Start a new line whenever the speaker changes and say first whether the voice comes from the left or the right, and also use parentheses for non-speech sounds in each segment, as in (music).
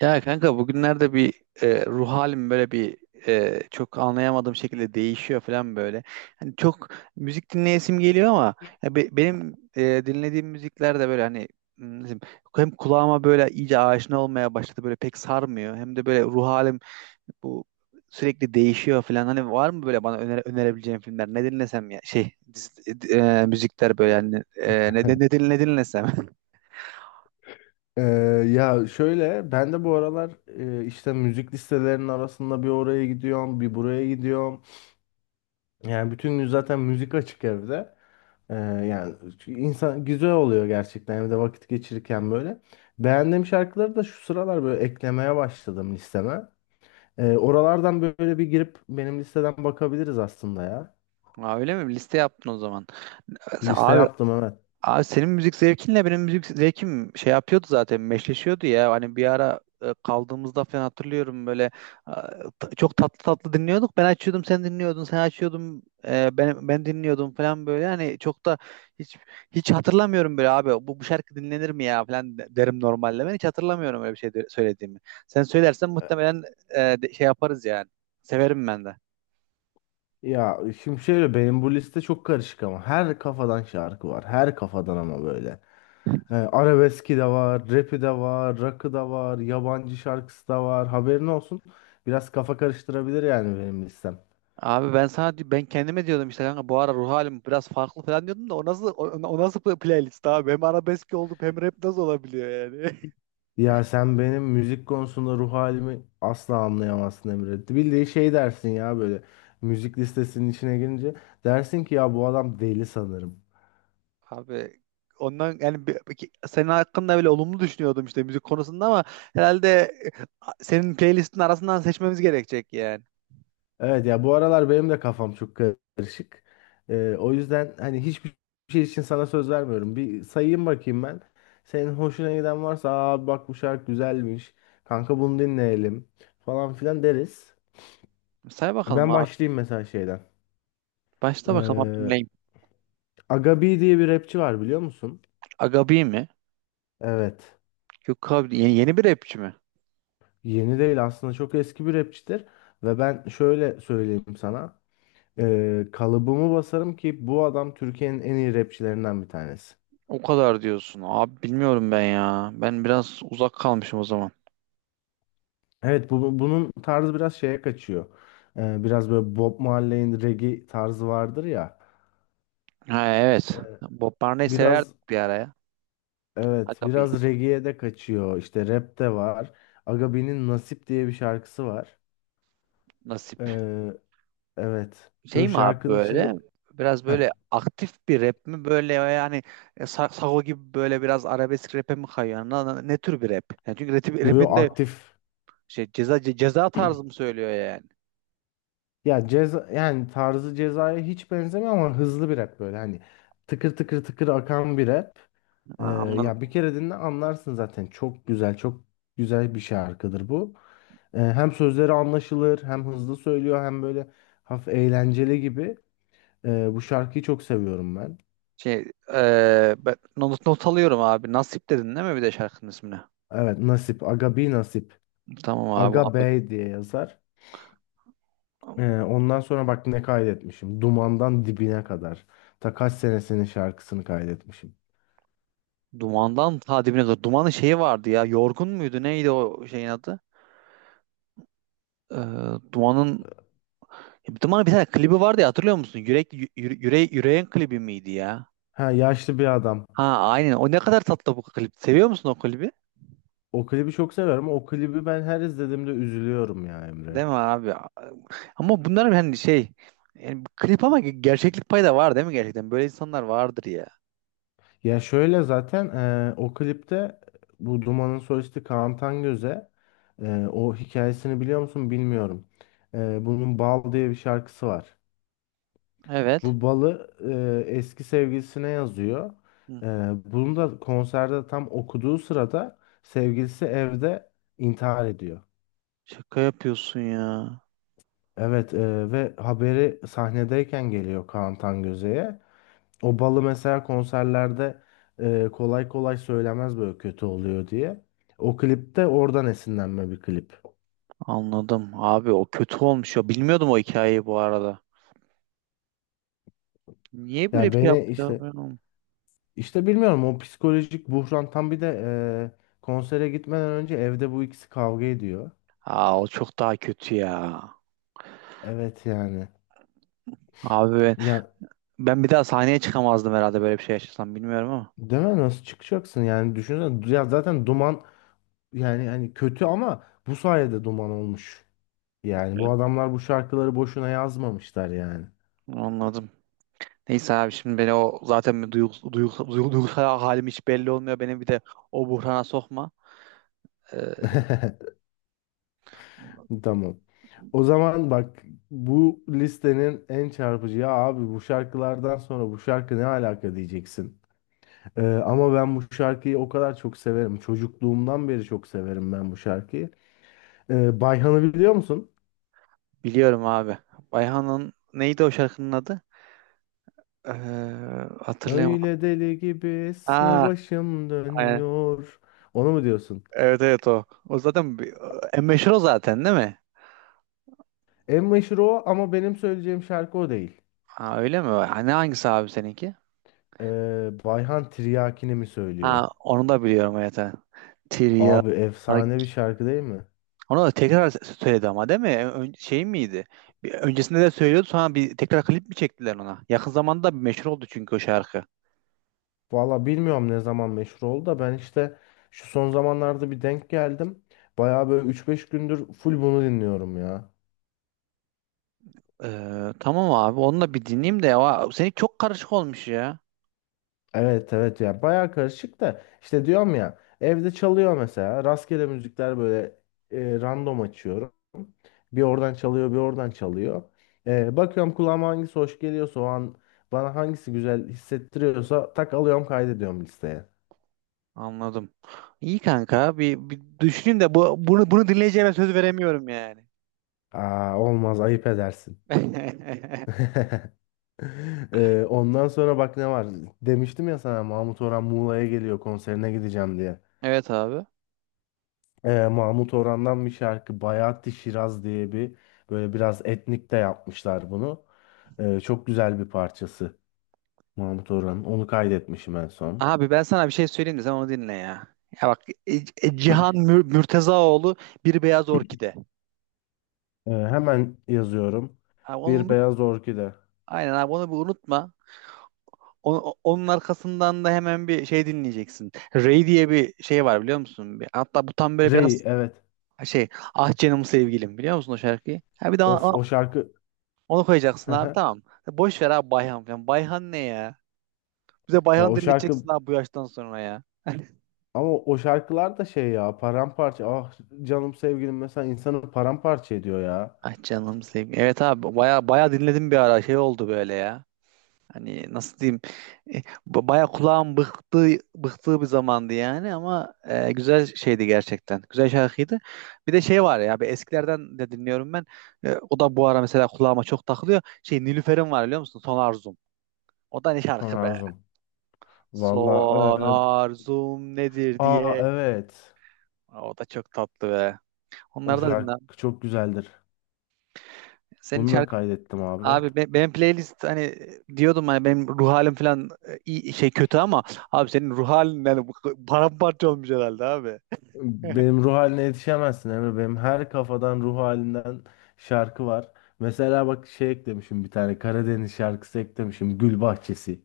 right: Ya kanka bugünlerde bir ruh halim böyle bir çok anlayamadığım şekilde değişiyor falan böyle. Hani çok müzik dinleyesim geliyor ama ya benim dinlediğim müzikler de böyle hani nasıl diyeyim, hem kulağıma böyle iyice aşina olmaya başladı böyle pek sarmıyor. Hem de böyle ruh halim bu sürekli değişiyor falan. Hani var mı böyle bana önerebileceğin filmler? Ne dinlesem ya şey müzikler böyle yani ne dinlesem?
left: Ee, ya şöyle ben de bu aralar işte müzik listelerinin arasında bir oraya gidiyorum bir buraya gidiyorum. Yani bütün gün zaten müzik açık evde. Yani insan güzel oluyor gerçekten evde vakit geçirirken böyle. Beğendiğim şarkıları da şu sıralar böyle eklemeye başladım listeme. Oralardan böyle bir girip benim listeden bakabiliriz aslında ya.
right: (laughs) Aa, öyle mi? Liste yaptın o zaman.
left: Liste
right: Abi
left: yaptım, evet.
right: Abi, senin müzik zevkinle benim müzik zevkim şey yapıyordu, zaten meşleşiyordu ya. Hani bir ara kaldığımızda falan hatırlıyorum böyle e, çok tatlı tatlı dinliyorduk. Ben açıyordum, sen dinliyordun, sen açıyordum, ben dinliyordum falan böyle. Hani çok da hiç hiç hatırlamıyorum böyle abi bu, bu şarkı dinlenir mi ya falan derim normalde. Ben hiç hatırlamıyorum öyle bir şey söylediğimi. Sen söylersen muhtemelen şey yaparız yani. Severim ben de.
left: Ya şimdi şöyle, benim bu liste çok karışık ama her kafadan şarkı var. Her kafadan ama böyle. He, arabeski de var, rapi de var, rock'ı da var, yabancı şarkısı da var. Haberin olsun. Biraz kafa karıştırabilir yani benim listem.
right: Abi ben sana ben kendime diyordum, işte kanka bu ara ruh halim biraz farklı falan diyordum da o nasıl, o nasıl playlist abi, hem arabesk oldu hem rap nasıl olabiliyor yani?
left: Ya sen benim müzik konusunda ruh halimi asla anlayamazsın Emre. Bildiği şey dersin ya böyle. Müzik listesinin içine girince dersin ki ya bu adam deli sanırım.
right: (laughs) Abi ondan yani senin hakkında bile olumlu düşünüyordum işte müzik konusunda ama herhalde e, senin playlistin arasından seçmemiz gerekecek yani.
left: Evet ya, bu aralar benim de kafam çok karışık. O yüzden hani hiçbir şey için sana söz vermiyorum. Bir sayayım bakayım ben. Senin hoşuna giden varsa aa bak bu şarkı güzelmiş. Kanka bunu dinleyelim falan filan deriz.
right: Say bakalım
left: Ben
right: abi.
left: başlayayım mesela şeyden.
right: Başla bakalım abi,
left: Ee,
right: dinleyeyim.
left: Aga B diye bir rapçi var, biliyor musun?
right: Agabi mi?
left: Evet.
right: Yok abi, yeni bir rapçi mi?
left: Yeni değil aslında, çok eski bir rapçidir. Ve ben şöyle söyleyeyim sana. Kalıbımı basarım ki bu adam Türkiye'nin en iyi rapçilerinden bir tanesi.
right: O kadar diyorsun. Abi bilmiyorum ben ya. Ben biraz uzak kalmışım o zaman.
left: Evet bunun tarzı biraz şeye kaçıyor. Biraz böyle Bob Marley'in reggae tarzı vardır ya.
right: Ha evet. Bob Marley
left: Biraz,
right: severdik bir ara ya. Ha
left: evet
right: tabii.
left: biraz reggae'ye de kaçıyor. İşte rap de var. Agabi'nin Nasip diye bir şarkısı var.
right: Nasip.
left: Ee, evet.
right: Şey
left: Böyle
right: mi abi
left: şarkının
right: böyle?
left: içinde.
right: Biraz
left: Heh,
right: böyle aktif bir rap mi? Böyle yani Sago gibi böyle biraz arabesk rap'e mi kayıyor? Ne tür bir rap? Yani çünkü
left: yo
right: rap'in de
left: aktif.
right: şey, ceza tarzı mı söylüyor yani?
left: Ya ceza yani, tarzı Ceza'ya hiç benzemiyor ama hızlı bir rap böyle hani tıkır tıkır tıkır akan bir rap.
right: Ha,
left: Ee, Ya bir
right: anladım.
left: kere dinle anlarsın zaten. Çok güzel, çok güzel bir şarkıdır bu. Hem sözleri anlaşılır, hem hızlı söylüyor, hem böyle hafif eğlenceli gibi. Bu şarkıyı çok seviyorum ben.
right: Şey e, ben not, not alıyorum abi. Nasip dedin değil mi bir de şarkının ismini?
left: Evet, Nasip, Aga B Nasip,
right: Tamam
left: Aga
right: abi.
left: Bey diye yazar. Ondan sonra bak ne kaydetmişim. Dumandan dibine kadar. Ta kaç senesinin şarkısını kaydetmişim.
right: Dumandan ta dibine kadar. Dumanın şeyi vardı ya. Yorgun muydu? Neydi o şeyin adı? Ee, Duman'ın Duman'ın bir tane klibi vardı ya, hatırlıyor musun? Yüreğin klibi miydi ya?
left: Ha, yaşlı bir adam.
right: Ha aynen. O ne kadar tatlı bu klip. Seviyor musun o klibi?
left: O klibi çok severim. O klibi ben her izlediğimde üzülüyorum ya Emre.
right: Değil mi abi? Ama bunların hani şey, yani klip ama gerçeklik payı da var değil mi gerçekten? Böyle insanlar vardır ya.
left: Ya şöyle, zaten o klipte bu Duman'ın solisti Kaan Tangöze, o hikayesini biliyor musun bilmiyorum. Bunun Bal diye bir şarkısı var.
right: Evet.
left: Bu balı eski sevgilisine yazıyor.
right: Hı.
left: Eee bunu da konserde tam okuduğu sırada sevgilisi evde intihar ediyor.
right: Şaka yapıyorsun ya.
left: Evet ve haberi sahnedeyken geliyor Kaan Tangöze'ye. O balı mesela konserlerde kolay kolay söylemez, böyle kötü oluyor diye. O klipte oradan esinlenme bir klip.
right: Anladım. Abi o kötü olmuş ya. Bilmiyordum o hikayeyi bu arada. Niye böyle
left: Yani
right: bir şey
left: beni
right: yaptı ya?
left: işte bilmiyorum, o psikolojik buhran tam, bir de konsere gitmeden önce evde bu ikisi kavga ediyor.
right: Aa, o çok daha kötü ya.
left: Evet yani.
right: Abi ben,
left: Ya
right: ben bir daha sahneye çıkamazdım herhalde böyle bir şey yaşasam, bilmiyorum ama.
left: deme, nasıl çıkacaksın yani, düşünsene ya, zaten duman, yani hani kötü ama bu sayede duman olmuş. Yani bu
right: Evet.
left: adamlar bu şarkıları boşuna yazmamışlar yani.
right: Anladım. Neyse abi, şimdi beni o zaten bir duygusal halim hiç belli olmuyor. Beni bir de o buhrana sokma. Ee,
left: (laughs) Tamam. O zaman bak, bu listenin en çarpıcı ya abi, bu şarkılardan sonra bu şarkı ne alaka diyeceksin. Ama ben bu şarkıyı o kadar çok severim. Çocukluğumdan beri çok severim ben bu şarkıyı. Bayhan'ı biliyor musun?
right: biliyorum abi. Bayhan'ın neydi o şarkının adı? Ee, hatırlayamadım.
left: Öyle deli gibi esme,
right: Aa,
left: başım
right: aynen.
left: dönüyor. Onu mu diyorsun?
right: Evet evet, o. O zaten bir, en meşhur o zaten değil mi?
left: En meşhur o ama benim söyleyeceğim şarkı o değil.
right: Ha, öyle mi? Hani hangisi abi seninki?
left: Bayhan Tiryaki'ni mi söylüyor?
right: Ha onu da biliyorum, evet. Evet. Tiryak.
left: Abi efsane bir şarkı değil mi?
right: Onu da tekrar söyledi ama değil mi? Ön, şey miydi? Bir, öncesinde de söylüyordu, sonra bir tekrar klip mi çektiler ona? Yakın zamanda bir meşhur oldu çünkü o şarkı.
left: Valla bilmiyorum ne zaman meşhur oldu da ben işte şu son zamanlarda bir denk geldim. Baya böyle üç beş gündür full bunu dinliyorum ya.
right: Tamam abi, onu da bir dinleyeyim de. Aa, senin çok karışık olmuş ya.
left: Evet evet ya, baya karışık da işte, diyorum ya evde çalıyor mesela rastgele müzikler böyle, random açıyorum. Bir oradan çalıyor bir oradan çalıyor. Bakıyorum kulağıma hangisi hoş geliyorsa o an, bana hangisi güzel hissettiriyorsa tak alıyorum kaydediyorum listeye.
right: Anladım. İyi kanka, bir düşüneyim de bunu dinleyeceğime söz veremiyorum yani.
left: Aa olmaz, ayıp edersin.
right: (laughs)
left: (laughs) Ondan sonra bak ne var. Demiştim ya sana, Mahmut Orhan Muğla'ya geliyor konserine gideceğim diye.
right: Evet abi.
left: Mahmut Orhan'dan bir şarkı, Bayat-ı Şiraz diye bir, böyle biraz etnik de yapmışlar bunu. Çok güzel bir parçası Mahmut Orhan'ın. Onu kaydetmişim en son.
right: Abi ben sana bir şey söyleyeyim de sen onu dinle ya. Ya bak, e- Cihan Mürtezaoğlu, Bir Beyaz Orkide.
left: Hemen yazıyorum.
right: Abi onu
left: Bir
right: unut.
left: Beyaz Orkide.
right: Aynen abi, onu bir unutma. Onun arkasından da hemen bir şey dinleyeceksin. Ray diye bir şey var biliyor musun? Bir, hatta bu tam böyle
left: Rey,
right: biraz
left: evet.
right: şey, ah canım sevgilim, biliyor musun o şarkıyı? Ha bir de
left: Of,
right: ona,
left: o şarkı.
right: onu
left: (laughs)
right: koyacaksın
left: Hı
right: abi,
left: hı.
right: tamam. Boş ver abi, Bayhan falan. Bayhan ne ya? Bize
left: Ya
right: Bayhan
left: o
right: dinleteceksin
left: şarkı,
right: abi, bu yaştan sonra ya.
left: ama o şarkılar da şey ya, paramparça. Ah Canım Sevgilim mesela insanı paramparça ediyor ya.
right: Ah canım sevgilim. Evet abi, baya baya dinledim bir ara, şey oldu böyle ya. Hani nasıl diyeyim, e, baya kulağım bıktığı bir zamandı yani ama güzel şeydi gerçekten. Güzel şarkıydı. Bir de şey var ya, bir eskilerden de dinliyorum ben. E, o da bu ara mesela kulağıma çok takılıyor. Şey, Nilüfer'in var biliyor musun? Son Arzum. O da ne
left: Son
right: şarkı be?
left: Arzum. Valla
right: Son arzum. Nedir
left: aa,
right: diye.
left: evet.
right: O da çok tatlı be.
left: O
right: Onları da dinle.
left: şarkı çok güzeldir.
right: Senin
left: Bunu da
right: şarkı.
left: kaydettim abi.
right: Abi benim playlist, hani diyordum hani benim ruh halim falan iyi şey kötü ama abi senin ruh halin yani, bu paramparça olmuş herhalde abi.
left: Benim ruh haline yetişemezsin Emre. Benim her kafadan ruh halinden şarkı var. Mesela bak şey eklemişim, bir tane Karadeniz şarkısı eklemişim. Gül Bahçesi.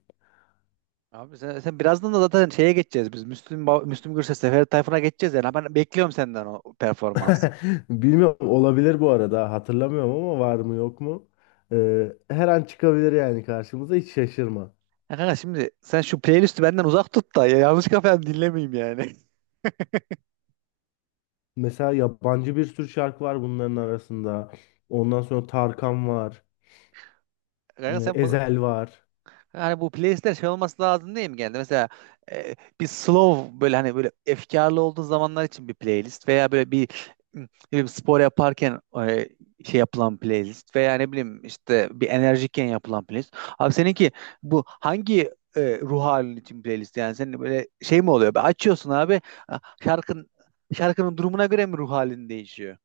right: Abi sen birazdan da zaten şeye geçeceğiz biz. Müslüm, Müslüm Gürses, Ferdi Tayfur'a geçeceğiz yani. Ben bekliyorum senden o performansı.
left: (laughs) Bilmiyorum, olabilir bu arada. Hatırlamıyorum ama var mı yok mu? E, her an çıkabilir yani karşımıza, hiç şaşırma.
right: Ya kanka şimdi sen şu playlisti benden uzak tut da ya, yanlış kafayı dinlemeyeyim yani.
left: Mesela yabancı bir sürü şarkı var bunların arasında. Ondan sonra Tarkan var.
right: (laughs) Kanka
left: E,
right: sen bu.
left: Ezel var.
right: Yani bu playlistler şey olması lazım değil mi genelde? Mesela bir slow, böyle hani böyle efkarlı olduğu zamanlar için bir playlist, veya böyle bir ne bileyim, spor yaparken e, şey yapılan playlist, veya ne bileyim işte bir enerjikken yapılan playlist. Abi seninki bu hangi ruh halin için playlist, yani senin böyle şey mi oluyor? Açıyorsun abi, şarkın şarkının durumuna göre mi ruh halin değişiyor?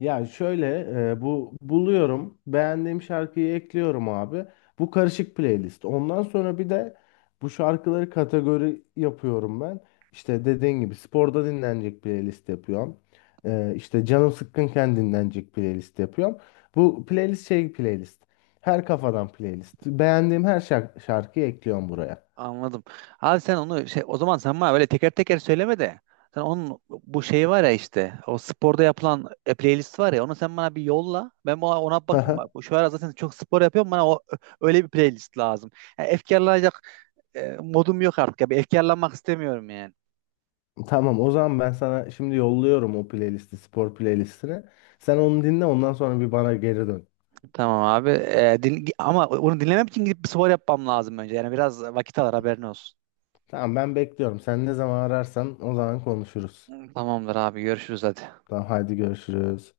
left: Ya şöyle, bu buluyorum. Beğendiğim şarkıyı ekliyorum abi. Bu karışık playlist. Ondan sonra bir de bu şarkıları kategori yapıyorum ben. İşte dediğin gibi sporda dinlenecek playlist yapıyorum. E, işte canım sıkkınken dinlenecek playlist yapıyorum. Bu playlist şey playlist. Her kafadan playlist. Beğendiğim her şarkıyı ekliyorum buraya.
right: Anladım. Abi sen onu şey, o zaman sen bana böyle teker teker söyleme de sen onun bu şeyi var ya, işte o sporda yapılan playlist var ya, onu sen bana bir yolla. Ben ona bakayım bak.
left: (laughs)
right: Şu ara zaten çok spor yapıyorum, bana o öyle bir playlist lazım. Yani efkarlanacak modum yok artık ya. Bir efkarlanmak istemiyorum yani.
left: Tamam, o zaman ben sana şimdi yolluyorum o playlisti, spor playlistini. Sen onu dinle, ondan sonra bir bana geri dön.
right: Tamam abi. Ama onu dinlemek için gidip bir spor yapmam lazım önce. Yani biraz vakit alır, haberin olsun.
left: Tamam ben bekliyorum. Sen ne zaman ararsan o zaman konuşuruz.
right: Tamamdır abi, görüşürüz hadi.
left: Tamam hadi, görüşürüz.